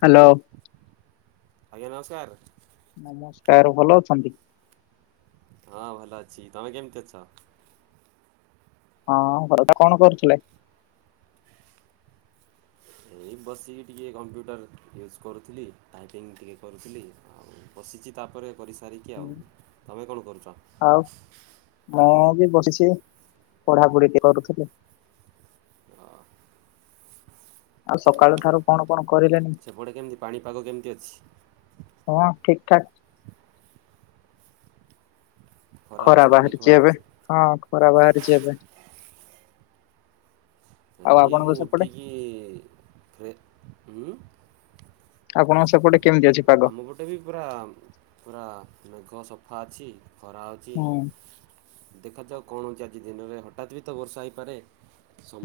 Hello. ଆଜ୍ଞା, ନମସ୍କାର। ନମସ୍କାର, ଭଲ ଅଛନ୍ତି। ହଁ ଭଲ ଅଛି ତମେ କେମିତି ଅଛ? ହଁ ଘରେ ଏକା କଣ କରୁଥିଲେ? ଏଇ ବସିକି ଟିକେ କମ୍ପ୍ୟୁଟର ଇଉଜ୍ କରୁଥିଲି, ଟାଇପିଙ୍ଗ୍ ଟିକେ କରୁଥିଲି, ଆଉ ବସିଚି ତାପରେ କରିସାରିକି ଆଉ ତମେ କଣ କରୁଛ? ଆଉ ମୁଁ ବି ବସିଛି ପଢ଼ାପଢ଼ି ବି କରୁଥିଲି। ଅ ଆଉ ଅ, ସକାଳୁ ଠାରୁ କଣ କଣ କରିଲେଣି? ସେପଟେ କେମତି ପାଣିପାଗ କେମତି ଅଛି? ହଁ ଠିକ ଠାକ। ଖରା ହେଉଛି ନା ମେଘୁଆ ବାହାରିଛି ଏବେ, ହେଉଛି? ହଁ ଖରା ବାହାରିଛି ଏବେ। ଆଉ ଏଇ ଆପଣଙ୍କ ମୁଁ ସେପଟେ ଉଠିକି ରେ ଉଁ। ଆପଣଙ୍କ ସେପଟେ କେମିତି ଅଛି ପାଗ? ଆମ ପଟେ ବି ପୁରା ପୁରା ମେଘ ସଫା ଅଛି। ଖରା ହଉଛି ହୁଁ ଦେଖାଯାଉ କଣ ହଉଛି ଆଜି ଦିନରେ ହଠାତ୍ ବି ତ ବର୍ଷା ହେଇପାରେ।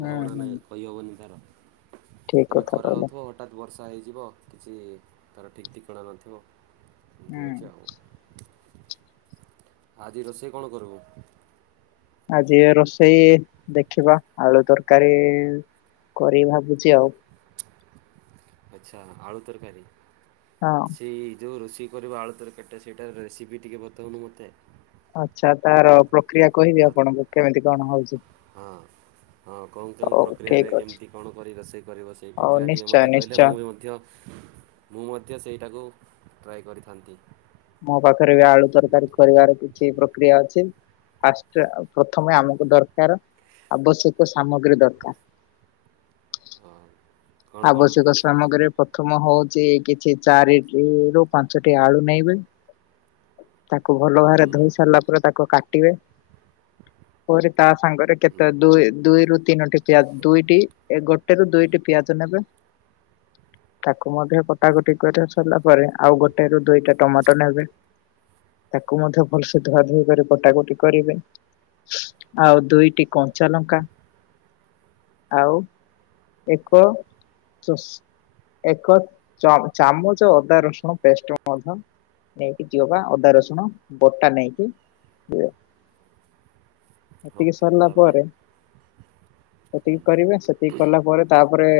ହୁଁ ହୁଁ ନାହିଁ କହିହବନି ତାର ଠିକ ଏବେ କଥା ଖରା କହିଲେ। ହେଉଥିବ ହଠାତ୍ ବର୍ଷା ହେଇ ଯିବ କିଛି ତାର ଠିକ୍ ଠିକଣା ନଥିବ। ଏମିତି ହୁଁ। ହେଉଛି ଆଉ ଆଜି ରୋଷେଇ କଣ କରିବୁ? ଆଜି ରୋଷେଇ ଦେଖିବା ଆଳୁ ତରକାରୀ କରିବି ଭାବୁଚି ଆଉ। ଆଚ୍ଛା ଆଳୁ ତରକାରୀ। ହଁ ସେଇ ଯେଉଁ ରୋଷେଇ କରିବୁ ଆଳୁ ତରକାରି ଟା ସେଟା ରେସିପି ଟିକେ ବତଉନୁ ମୋତେ। ଆଚ୍ଛା ତାର ପ୍ରକ୍ରିୟା କହିବି ଆଉ ଆପଣଙ୍କୁ କେମିତି କଣ ହଉଛି? ହଁ ହଁ କଉଁ କେଉଁ ହଉ ଠିକ ପ୍ରକ୍ରିୟାରେ ଅଛି। କେମିତି କଣ କରି ରୋଷେଇ କରିବ, ସେଇ ହଉ ପ୍ରକ୍ରିୟା ଟିକେ ନିଶ୍ଚୟ ମୋତେ କହିଲେ, ନିଶ୍ଚୟ ମୁଁ ବି ମଧ୍ୟ ମୁଁ ମଧ୍ୟ ସେଇଟାକୁ ଟ୍ରାଏ କରିଥାନ୍ତି। ମୋ ପାଖରେ ବି ଆଳୁ ତରକାରୀ କରିବାର କିଛି ପ୍ରକ୍ରିୟା ଅଛି। ଫାଷ୍ଟ ପ୍ରଥମେ ଆମକୁ ଦରକାର ଆବଶ୍ୟକ ସାମଗ୍ରୀ ଦରକାର। ହଁ। କ'ଣ କ'ଣ ଆବଶ୍ୟକ ସାମଗ୍ରୀ ପ୍ରଥମ ହଉ କିଛି କିଛି ଚାରିଟି ରୁ ପାଞ୍ଚଟି ଆଳୁ ନେଇବେ। ତାକୁ ଭଲ ହୁଁ ଭାବରେ ଧୋଇ ସାରିଲା ପରେ ତାକୁ କାଟିବେ। [inaudible] ପରେ ତା ସାଙ୍ଗରେ ହୁଁ କେତେ ଦୁଇ ଦୁଇ ଦୁଇରୁ ତିନୋଟି ପିଆଜ ଦୁଇଟି ଏ ଗୋଟେ ରୁ ଦୁଇଟି ପିଆଜ ନେବେ। [inaudible] ତାକୁ ମଧ୍ୟ କଟାକଟି କରି ସରିଲା ପରେ ଆଉ ଗୋଟେ ରୁ ଦୁଇଟା ଟମାଟୋ ନେବେ ତାକୁ ମଧ୍ୟ ଭଲସେ ଧୁଆ ଧୋଇ କରି କଟାକଟି କରିବେ। ଆଉ ଦୁଇଟି କଞ୍ଚା ଲଙ୍କା ଆଉ ଏକ ଏକ ଚ ଚାମୁଚ ଅଦା ରସୁଣ ପେଷ୍ଟ ମଧ୍ୟ ନେଇକି ଯିବ ବା ଅଦା ରସୁଣ ବଟା ନେଇକି ଯିବ। [inaudible] ସେତିକି ଓକେ ସରିଲା ତାପରେ ପରେ ସେତିକି କରିବେ ସେତିକି କଲା ପରେ ତାପରେ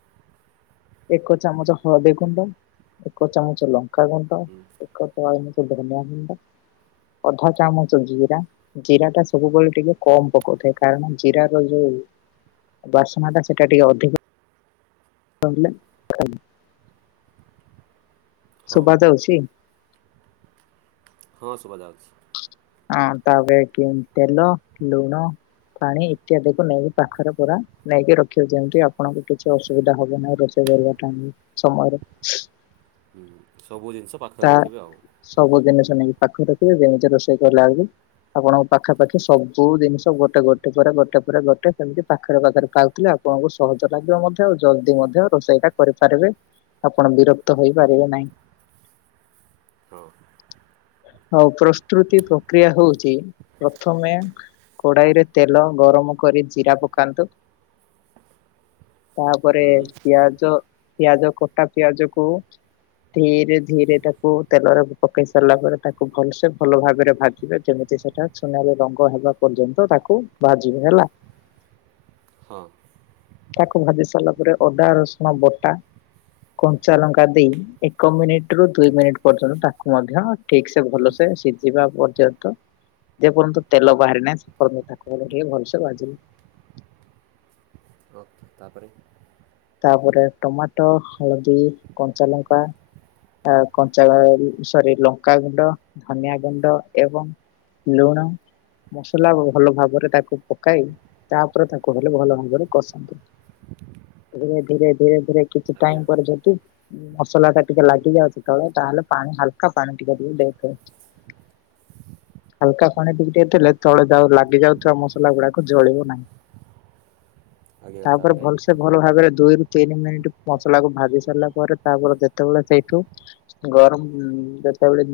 [inaudible] ଏକ ଚାମଚ ହଳଦୀ ଗୁଣ୍ଡ ଏକ ଚାମଚ ଲଙ୍କା ଗୁଣ୍ଡ, ହୁଁ ଏକ ଚାମୁଚ ଧନିଆ ଗୁଣ୍ଡ। ଅଧା ଚାମଚ ଜିରା, ଜିରା ଟା ସବୁବେଳେ ଟିକେ କମ ପକଉଥାଏ କାରଣ ଜିର ର ଯୋଉ [inaudible] ବାସ୍ନା ଟା ସେଟା ଟିକେ ଅଧିକ [unintelligible] ହଉ ସୁଭା ଯାଉଚି? ହଁ ଶୁଭା ଯାଉଛି। ହଁ ତାପରେ କି ତେଲ ଲୁଣ ପାଣି ଇତ୍ୟାଦିକୁୁ ନେଇକି ପାଖରେ ପୁରା ନେଇକି ରଖିବେ ଯେମିତି ଆପଣଙ୍କୁ କିଛି ଅସୁବିଧା ହବ ନାହିଁ ରୋଷେଇ। କରିବା ଟାଇମରେ ସମୟରେ ହୁଁ। ସବୁ ଜିନିଷ ପାଖରେ ତା ରଖିବେ ଆଉ ସବୁ ଜିନଷ ନେଇ ପାଖରେ ରଖିବେ ଯେମିତି ରୋଷେଇ କରଲେ ବେଳକୁ ଆପଣଙ୍କ ପାଖାପାଖି ସବୁ ଜିନିଷ ଗୋଟେ ଗୋଟେ ପରେ ଗୋଟେ ପରେ ଗୋଟେ ସେମିତି ପାଖରେ ପାଖରେ ପାଉଥିଲେ ଆଉ ଆପଣଙ୍କୁ ସହଜ ଲାଗିବ ମଧ୍ୟ ଆଉ ଜଲଦି ମଧ୍ୟ ରୋଷେଇ ଟା କରିପାରିବେ। ଆପଣ ବିରକ୍ତ ହେଇପାରିବେ ନାହିଁ। ହଁ। ହଉ ପ୍ରସ୍ତୁତି ପ୍ରକ୍ରିୟା ହଉଚି ପ୍ରଥମେ କୋଡାଇରେ ତେଲ ଗରମ କରି ଜିରା ପକାନ୍ତୁ। [inaudible] ତାପରେ ହୁଁ ପିଆଜ। ପିଆଜ କଟା ପିଆଜ କୁ ଧୀରେ ଧିରେ ତାକୁ ତେଲରେ ପକେଇ ସାରିଲା ପରେ ତାକୁ ଭଲସେ ଭଲ ଭାବରେ ଭାଜିବେ, ଯେମିତି ସେଟା ସୁନାରେ ରଙ୍ଗ ହେବା ପର୍ଯ୍ୟନ୍ତ ତାକୁ ଭାଜିବେ। ହେଲା। ହଁ। ତାକୁ ଭାଜି ସାରିଲା ପରେ ଅଦା ରସୁଣ ବଟା କଞ୍ଚା ଲଙ୍କା ଦେଇ ଏକ ମିନିଟରୁ ଦୁଇ ମିନିଟ ପର୍ଯ୍ୟନ୍ତ ତାକୁ ମଧ୍ୟ ଠିକ ସେ ଭଲସେ ସିଝିବା ପର୍ଯ୍ୟନ୍ତ ଯେପର୍ଯ୍ୟନ୍ତ ତେଲ ବାହାରି ନାହି ସେପର୍ଯ୍ୟନ୍ତ ତାକୁ ଟିକେ ଭଲସେ ବାଜିଲେ। ଓ ତାପରେ ତାପରେ ଟମାଟୋ ହଳଦୀ କଞ୍ଚାଲଙ୍କା ଆ କଞ୍ଚା ସରି ଲଙ୍କାଗୁଣ୍ଡ ଧନିଆ ଗୁଣ୍ଡ ଏବଂ ଲୁଣ। ମସଲା ଭଲ ଭାବରେ ତାକୁ ପକାଇ ତାପରେ ତାକୁ ହେଲେ ଭଲ ଭାବରେ କଷନ୍ତୁ। [inaudible] ଧୀରେ ଧୀରେ ଧୀରେ ଧୀରେ କିଛି ଆଜ୍ଞା ଟାଇମ ପରେଛନ୍ତି ମସଲାଟା ଟିକେ ଲାଗିଯାଉଚି କ ତାହଲେ ପାଣି ହାଲକା ପାଣି ଟିକେ ଟିକେ ଦେଇଥିବେ। ହାଲକା ପାଣି ଟିକେ ଟେ ଦେଇଦେଲେ ତଳେ ଯାଉ ଲାଗି ଯାଉଥିବା ମସଲା ଗୁଡାକ ଜଳିବ ନାହିଁ। ଆଜ୍ଞା ତାପରେ ଭଲ ଭାବରେ ଦୁଇ ରୁ ତିନି ମିନିଟ୍ ମସଲାକୁ ଭାଜି ସାରିଲା ପରେ ତାପରେ ଯେତେବେଲେ ସେଇଠୁ ଗ ହୁଁ ଯେତେବେଳେ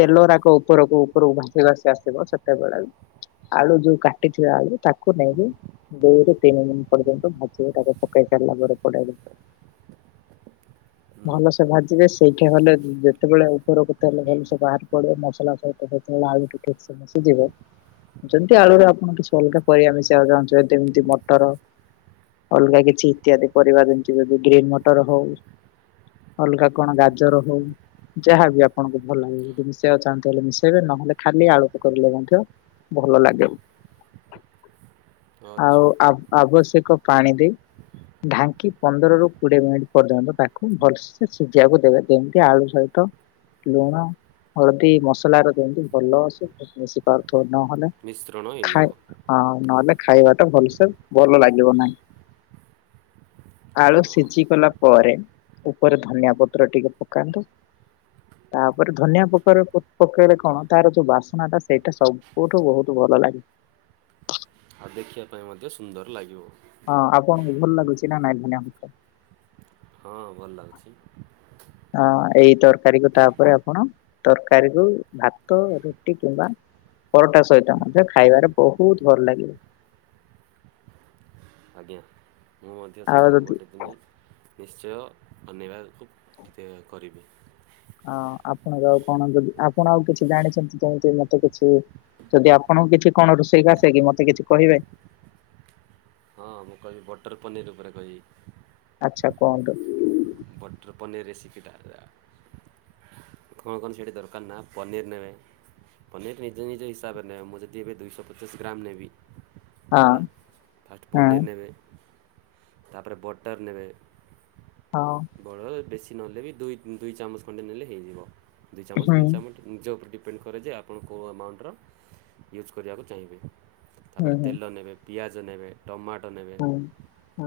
ତେଲରାକ ଉପରକୁ ଉପରକୁ ଭାସି ଭାସି ଆସିବ ସେତେବେଳେ ଆଳୁ ଯୋଉ କାଟି ଥିବେ ଆଳୁ ତାକୁ ନେଇକି ଦୁଇ ରୁ ତିନିି ମିନିଟ୍ ପର୍ଯନ୍ତ ଭାଜନ୍ତୁ। ଇଏ ଟାକୁ ପକେଇ ସାରିଲ ପରେ କଡେଇ ରେ ହୁଁ ଭଲସେ ଭାଜିବେ ସେଇଠି ହେଲେ ଯେତେବେଳେ ଉପରକୁ ତେଲ ଭଲସେ ବାହାରି ପଡିବ ମସଲା ସହିତ ଯେତେଳେ ଆଲୁ ଟିକେ ସିଝିଯିବ ଯେମିତି ଆଳୁରେ ଆପଣଙ୍କ କିଛି ଅଲଗା କରିବା ପାଇଁ ଇଛା ଚାହୁଁଛନ୍ତି ଯେମିତି ମଟର ଅଲଗା କିଛି ଇତ୍ୟାଦି ପରିବା ଯେମିତି ଜଦି ଗ୍ରୀନ୍ ମଟର ହଉ ଅଲଗା କଣ ଗାଜର ହଉ ଯାହାବି ଆପଣଙ୍କୁ ଭଲ ଲାଗ ଯଦି ମିଶାଇବାକୁ ଚାହାନ୍ତି ବୋଲେ ମିଶେଇବେ ନହେଲେ ଖାଲି ଆଳୁ କୁ [unintelligible] ଭଲ ଲାଗେ। ଆଉ ଆଚ୍ଛା ଆବ ଆବଶ୍ୟକ ପାଣି ଦେଇ ଢାଙ୍କି ପନ୍ଦରରୁୁ କୋଡିଏ ମିନିଟ୍ ପର୍ଯ୍ୟନ୍ତ ତାକୁ ଭଲସେ ସିଝିବାକୁ ଦେବେ ଯେମିତି ଆଳୁ ସହିତ ଲୁଣ ହଳଦୀ ମସଲାରେ ବିନ୍ଦୁ ଭଲସେ ମିଶି ପାରୁ ନହେଲେ ମିଶ୍ରଣ ହେଇଯିବ ଖାଇ ହଁ ନହେଲେ ଖାଇବା ଟା ଭଲସେ ଭଲ ଲାଗିବ ନାହିଁ। ଆଳୁ ଓହୋ ସିଝି ଗଲା ପରେ ଉପରେ ଧନିଆ ପତ୍ର ଟିକେ ପକାନ୍ତୁ ତାପରେ ଧନିଆ ପତ୍ର ପ ପକେଇଲେ କଣ ତାର ଯୋଉ ବାସନା ଟା ସେଇଟା ସବୁଠୁ ବହୁତ ଭଲ ଭଲ ଲାଗେ ଆଉ ଦେଖିବା ପାଇଁ ମଧ୍ୟ ସୁନ୍ଦର ଲାଗିବ। ହଁ ଆପଣଙ୍କୁ ଭଲ ଲାଗୁଛି ନା ନାଇଁ ଧନିଆପତ୍ର? ହଁ ଭଲ ଲାଗୁଚି। ଅ ଏଇ ତରକାରୀକୁ ତାପରେ ଆପଣ ତରକାରୀ ରୁ ଭାତ ରୁଟି କିମ୍ବା ପରଟା ସହିତ ମଧ୍ୟ ଖାଇବାରେ ବହୁତ ଭଲ ଲାଗିବ। ଆଜ୍ଞା ମୁଁ ମଧ୍ୟ ଆଉ ସେଇଟାକୁ ଯଦି ଗୋଟେଦିନି ନିଶ୍ଚୟ ଶନିବାର କୁ ଏ କରିବି। ହଁ ଆପଣ ଆଉ କଣ ଯଦି ଆପଣ ଆଉ କିଛି ଜାଣିଛନ୍ତି କେମିତି ମତେ କିଛି ଯଦି ଆପଣଙ୍କୁ କିଛି କଣ ରୋଷେଇ ଆସେ କି ମତେ କିଛି କହିବେ? ହଁ ମୁଁ କହିବି ବଟର ପନିର୍ ଉପରେ କହିବି। ଆଛା କୁହନ୍ତୁ। ବଟର ପନିରୀ ରେସିପିଟା ହେଲା କଣ କଣ ସେଠି ଦରକାର ନା ପନିର ନେବେ ପନିର ନିଜ ନିଜ ହିସାବରେ ନେବେ ମୁଁ ଯଦି ଏବେ ଦୁଇଶହ ପଚାଶ ଗ୍ରାମ ନେବି ହଁ ହେଲା ଫାଷ୍ଟ ହଁ ପନିର୍ ନେବେ ତାପରେ ବଟର୍ ନେବେ ହଁ। ବଡ଼ ବେଶୀ ନହେଲେ ବି ଦୁଇ ଉଁ ଦୁଇ ଚାମଚ ଖଣ୍ଡେ ନେଲେ ହେଇଯିବ ଦୁଇ ଚାମଚ ହୁଁ ତିନି ଚାମଚ ନିଜ ଉପରେ ଡିପେ ଡିପେଣ୍ଡ କରେ ଯେ ଆପଣ କେଉଁ ଆମାଉଣ୍ଟର ୟୁଜ୍ କରିବାକୁ ଚାହିଁବେ ହୁଁ ତାପରେ ହୁଁ ତେଲ ନେବେ ପିଆଜ ନେବେ ଟମାଟ ନେବେ ହୁଁ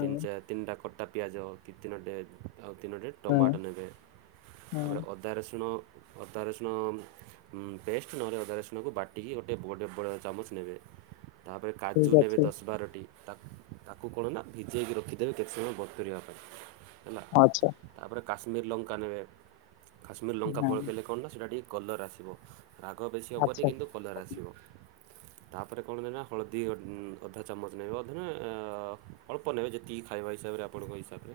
ତିନି ଚାରି ତିନିଟା କଟା ପିଆଜ କି ତିନୋଟେ ଆଉ ତିନୋଟି ହୁଁ ଟମାଟୋ ନେବେ ହୁଁ ତାପରେ ଅଦା ରସୁଣ ଅଦା ରସୁଣ ମଁ ପେଷ୍ଟ ନହେଲେ ଅଦା ରସୁଣକୁ ବାଟିକି ଗୋଟେ ବଡ଼ ବଡ଼ ଚାମଚ ନେବେ ତାପରେ କାଜୁ ଠିକ ନେବେ ଅଛି ଦଶ ବାରଟି ତା ତାକୁ କଣ ନା ଭିଜେଇକି ରଖିଦେବେ କେତେ ସମୟ ବତୁରି ପାଇଁ ହେଲା ଆଚ୍ଛା। ତାପରେ କାଶ୍ମୀର ଲଙ୍କା ନେବେ କାଶ୍ମୀର ଲଙ୍କା ହଁ ପଳକେଇଲେ କଣ ନା ସେଇଟା ଟିକେ କଲର୍ ଆସିବ ରାଗ ବେଶୀ ହବନି ଆଚ୍ଛା କିନ୍ତୁ କଲର ଆସିବ ତାପରେ କଣ ନେବେ ନା ହଳଦୀ ଗୋ ଅଁ ଅଧା ଚାମଚ ନେବେ ଅଧେ ନେ ଅ ଅ ଅଳ୍ପ ନେବେ ଯେତିକି ଖଇବା ହିସିବ ରେ ଆପଣଙ୍କ ହିସାବରେ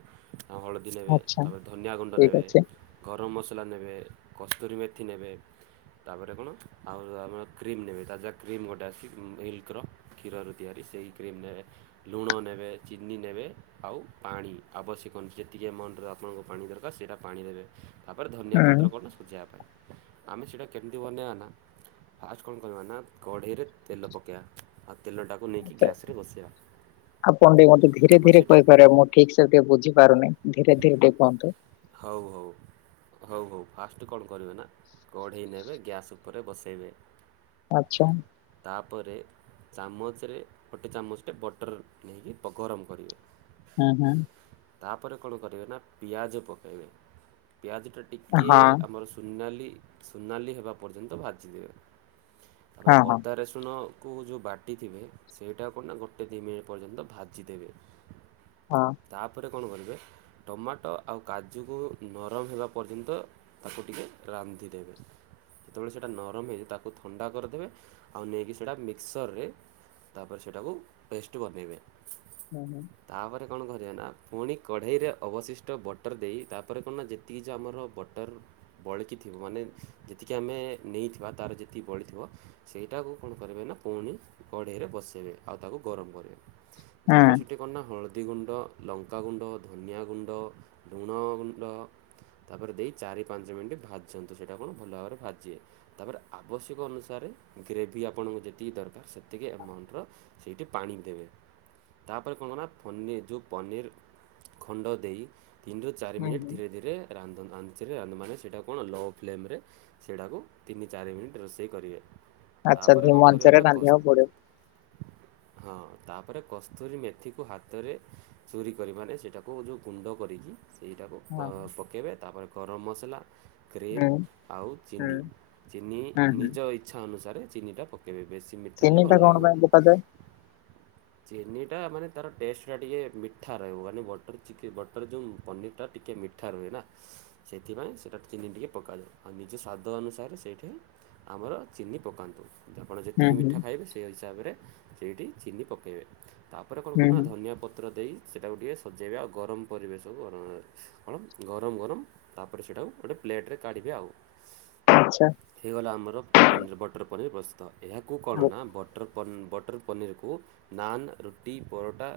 ଅଁ ହଳଦୀ ନେବେ ଆଚ୍ଛା ତା ପରେ ଧନିଆଗୁଣ୍ଡ ଠିକ ନେବେ ଅଛି ଗରମ ମସଲା ମସଲା ନେବେ କସ୍ତୁରୀ ମେଥି ନେବେ ତାପରେ କଣ ଆଉ ଆମର କ୍ରିମ୍ ନେବେ ତା ଯା କ୍ରିମ୍ ଗୋଟେ ଆସିଛି ମିଲ୍କର କ୍ଷୀରରୁ ତିଆରି। ସେଇ କ୍ରିମ୍ ନେବେ ଲୁଣ ନେବେ ଚିନି ନେବେ ଆଉ ପାଣି ଆବଶ୍ୟକ ଯେ ଏତିକି ଆମାଉଣ୍ଟରେ ଆପଣଙ୍କୁ ପାଣି ଦରକାର ସେଇଟା ପାଣି ଦେବେ ତାପରେ ଧନିଆ ହୁଁ ପତ୍ର ଆଚ୍ଛା କଣ ଶଝେଇବା ପାଇଁ। ଆମେ ସେଇଟା କେମିତି ବନେଇବା ନା। ଫାଷ୍ଟ କଣ କରିବା ନା କଢ଼େଇରେ ତେଲ ପକେଇବା ଆଉ ତେଲଟାକୁ ନେଇକି ଗ୍ୟାସରେ ବସେଇବା। ଆପଣ ଟିକେ ମତେ ଧୀରେ ଧୀରେ କହିପାରିବେ ମୁଁ ଠିକ ସେ ଟିକେ ବୁଝିପାରୁନି। ଧୀରେ ଧୀରେ ଟିକେ କୁହନ୍ତୁ। ହଉ ହଉ। ହଉ ହଉ ଫାଷ୍ଟ କଣ କରିବେ ନା କଢ଼େଇ ନେବେ ଗ୍ୟାସ୍ ଉପରେ ବସେଇବେ। ଆଚ୍ଛା ତାପରେ ଚାମଚରେ ଗୋଟେ ଚାମଚଟେ ବଟର୍ ନେଇକି ଗରମ କରିବେ। ହଁ ହଁ। ତାପରେ କଣ କରିବେ ନା ପିଆଜ ପକାଇବେ। ପିଆଜଟା ହଁ ଟିକିଏ ଆମର ସୁନାଲି ସୁନାଲି ହେବା ପର୍ଯ୍ୟନ୍ତ ଭାଜିଦେବେ। ତାପରେ ହଁ ହଁ ଅଦା ରେସୁଣ କୁ ଯେଉଁ ବାଟିଥିବେ ସେଇଟା କଣ ନା ଗୋଟେ ଦୁଇ ମିନିଟ୍ ପର୍ଯ୍ୟନ୍ତ ଭାଜିଦେବେ। ହଁ। ତାପରେ କଣ କରିବେ ଟମାଟୋ ଆଉ କାଜୁକୁ ନରମ ହେଲା ପର୍ଯ୍ୟନ୍ତ ତାକୁ ଟିକଏ ରାନ୍ଧିଦେବେ। ଯେତେବେଳେ ସେଇଟା ନରମ ହେଇଯ ତାକୁ ଥଣ୍ଡା କରିଦେବେ ଆଉ ନେଇକି ସେଇଟା ମିକ୍ସରରେ ତାପରେ ସେଇଟାକୁ ପେଷ୍ଟ ବନାଇବେ। ହୁଁ ହୁଁ। କଣ କରିବେ ନା ପୁଣି କଢେଇରେ ଅବଶିଷ୍ଟ ବଟ। [unintelligible] ବଟର ଦେଇ ତାପରେ କଣ ନା ଯେତିକି ଯେ ଆମର ବଟର ବଳକି ଥିବ ମାନେ ଯେତିକି ଆମେ ନେଇ ଯେତିକି ବଳିଥିବ ସେଟାକୁ କଣ କରିବେ ନା ପୁଣି ଲଢ଼େଇରେ ବସେଇବେ ଆଉ ତାକୁ ଗରମ୍ ତାପରେ ହୁଁ ସେଠି କ ନା ହଳଦୀ ଗୁଣ୍ଡ, ଲଙ୍କାଗୁଣ୍ଡ, ଧନିଆ ଗୁଣ୍ଡ ଲୁଣ ଗୁଣ୍ଡ ତାପରେ ଦେଇ ଚାରି ପାଞ୍ଚ ମିନିଟ୍ ଭାଜନ୍ତୁ, ସେଇଟା କଣ ଭଲ ଭାବରେ ଭାଜିବେ? ତାପରେ ଆବଶ୍ୟକ ଅନୁସାରେ ଗ୍ରେଭି ଆପଣଙ୍କୁ ଯେତିକି ଦରକାର ସେତିକି ଆମାଉଣ୍ଟର ସେଇଠି ପାଣି ଦେବେ। ତାପରେ କଣ କ ନା ପନିର ଯୋଉ ପନିର ଖଣ୍ଡ ଦେଇ ତିନରୁ ଚାରି ହୁଁ ମିନି୍ ହୁଁ। ଧୀରେ ଧୀରେ ରାନ୍ଧନ୍ତୁ। ସେଥିରେ ରାନ୍ଧୁ ଅନୁମାନ ସେଇଟାକୁ ନଅ ଫ୍ଲେମ୍ ସେଇଟାକୁ ତିନି ଚାରି ମିନିଟ୍ ରୋଷେଇ କରିବେ। ଆଚ୍ଛା ତା'ପରେ ଧି କ'ଣ କରିବେ ମଞ୍ଚରେ ନା ହଁ ରାନ୍ଧିବାକୁ ପଡିବ। ତାପରେ କସ୍ତୁରୀ ମେଥିକୁ ହାତରେ ଚୋରିକରି ମାନେ ସେଇଟାକୁ ଗୁଣ୍ଡ କରିକି ସେଇଟାକୁ ପ ହଁ। ପକାଇବେ ତାପରେ ଗରମ ମସଲା ହୁଁ କ୍ରିମ୍ ଆଉ ହୁଁ ଚିନି ଚିନି ହୁଁ ହୁଁ ନିଜ ଇଚ୍ଛା ଅନୁସାରେ ଚିନିଟା ପକାଇବେ। ବେଶୀ ମିଠା ହେଲେ ଚିନି ଟା ଭଲ କଣ ପାଇଁ ଲାଗିବନି। ପକାଯାଏ? ଚିନି ଟା ମାନେ ତାର ଟେଷ୍ଟଟା ଟିକିେ ମିଠା ରହିବ ମାନେ ବଟର୍ ଚିକେ ବଟର୍ ଯେଉଁ ପନିରଟା ଟିକିଏ ମିଠା ରୁହେ ନା, ସେଇଥିପାଇଁ ସେଇଟା ଚିନି ଟିକି ପକାଯାଉ ଆଉ ନିଜ ସ୍ୱାଦ ଅନୁସାରେ ସେ ସେଇଠି ଆମର ଚିନି ପକାନ୍ତୁ। ଆପଣ ହୁଁ ଯେତିକି ହୁଁ ମିଠା ଖାଇବେ ସେ ହିସାବରେ ସେଇଠି ଚିନି ପକାଇବେ। ତାପରେ କଣ ହୁଁ କରୁନ ହୁଁ ଧନିଆ ପତ୍ର ଦେଇ ସେଟାକୁ ଟିକେ ସଜେଇବା ଆଉ ଗରମ କରିବେ। ସୁ ଗରମ ଗରମ ତାପରେ ସେଇଟାକୁ ଗୋଟେ ପ୍ଲେଟ୍ କାଢ଼ିବେ ଆଉ। ଆଚ୍ଛା ହେଇଗଲା ଆମର ପନ ବଟର ପନିର ପ୍ରସ୍ତୁତ। ଏହାକୁ କଣ ନା ବଟର ପ ବଟର୍ ପନୀରକୁ ନାନ୍, ରୁଟି, ପରଟା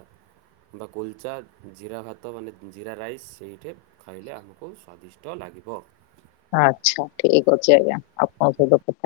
ବା କୁଲଚା ଜିରା ଭାତ ମାନେ ଜିରା ରାଇସ୍ ସେଇଠି ଖାଇଲେ ଆମକୁ ସ୍ଵାଦିଷ୍ଟ ଲାଗିବ। ଆଚ୍ଛା ଠିକ୍ ଅଛି, ଆଜ୍ଞା ଆପଣ ପ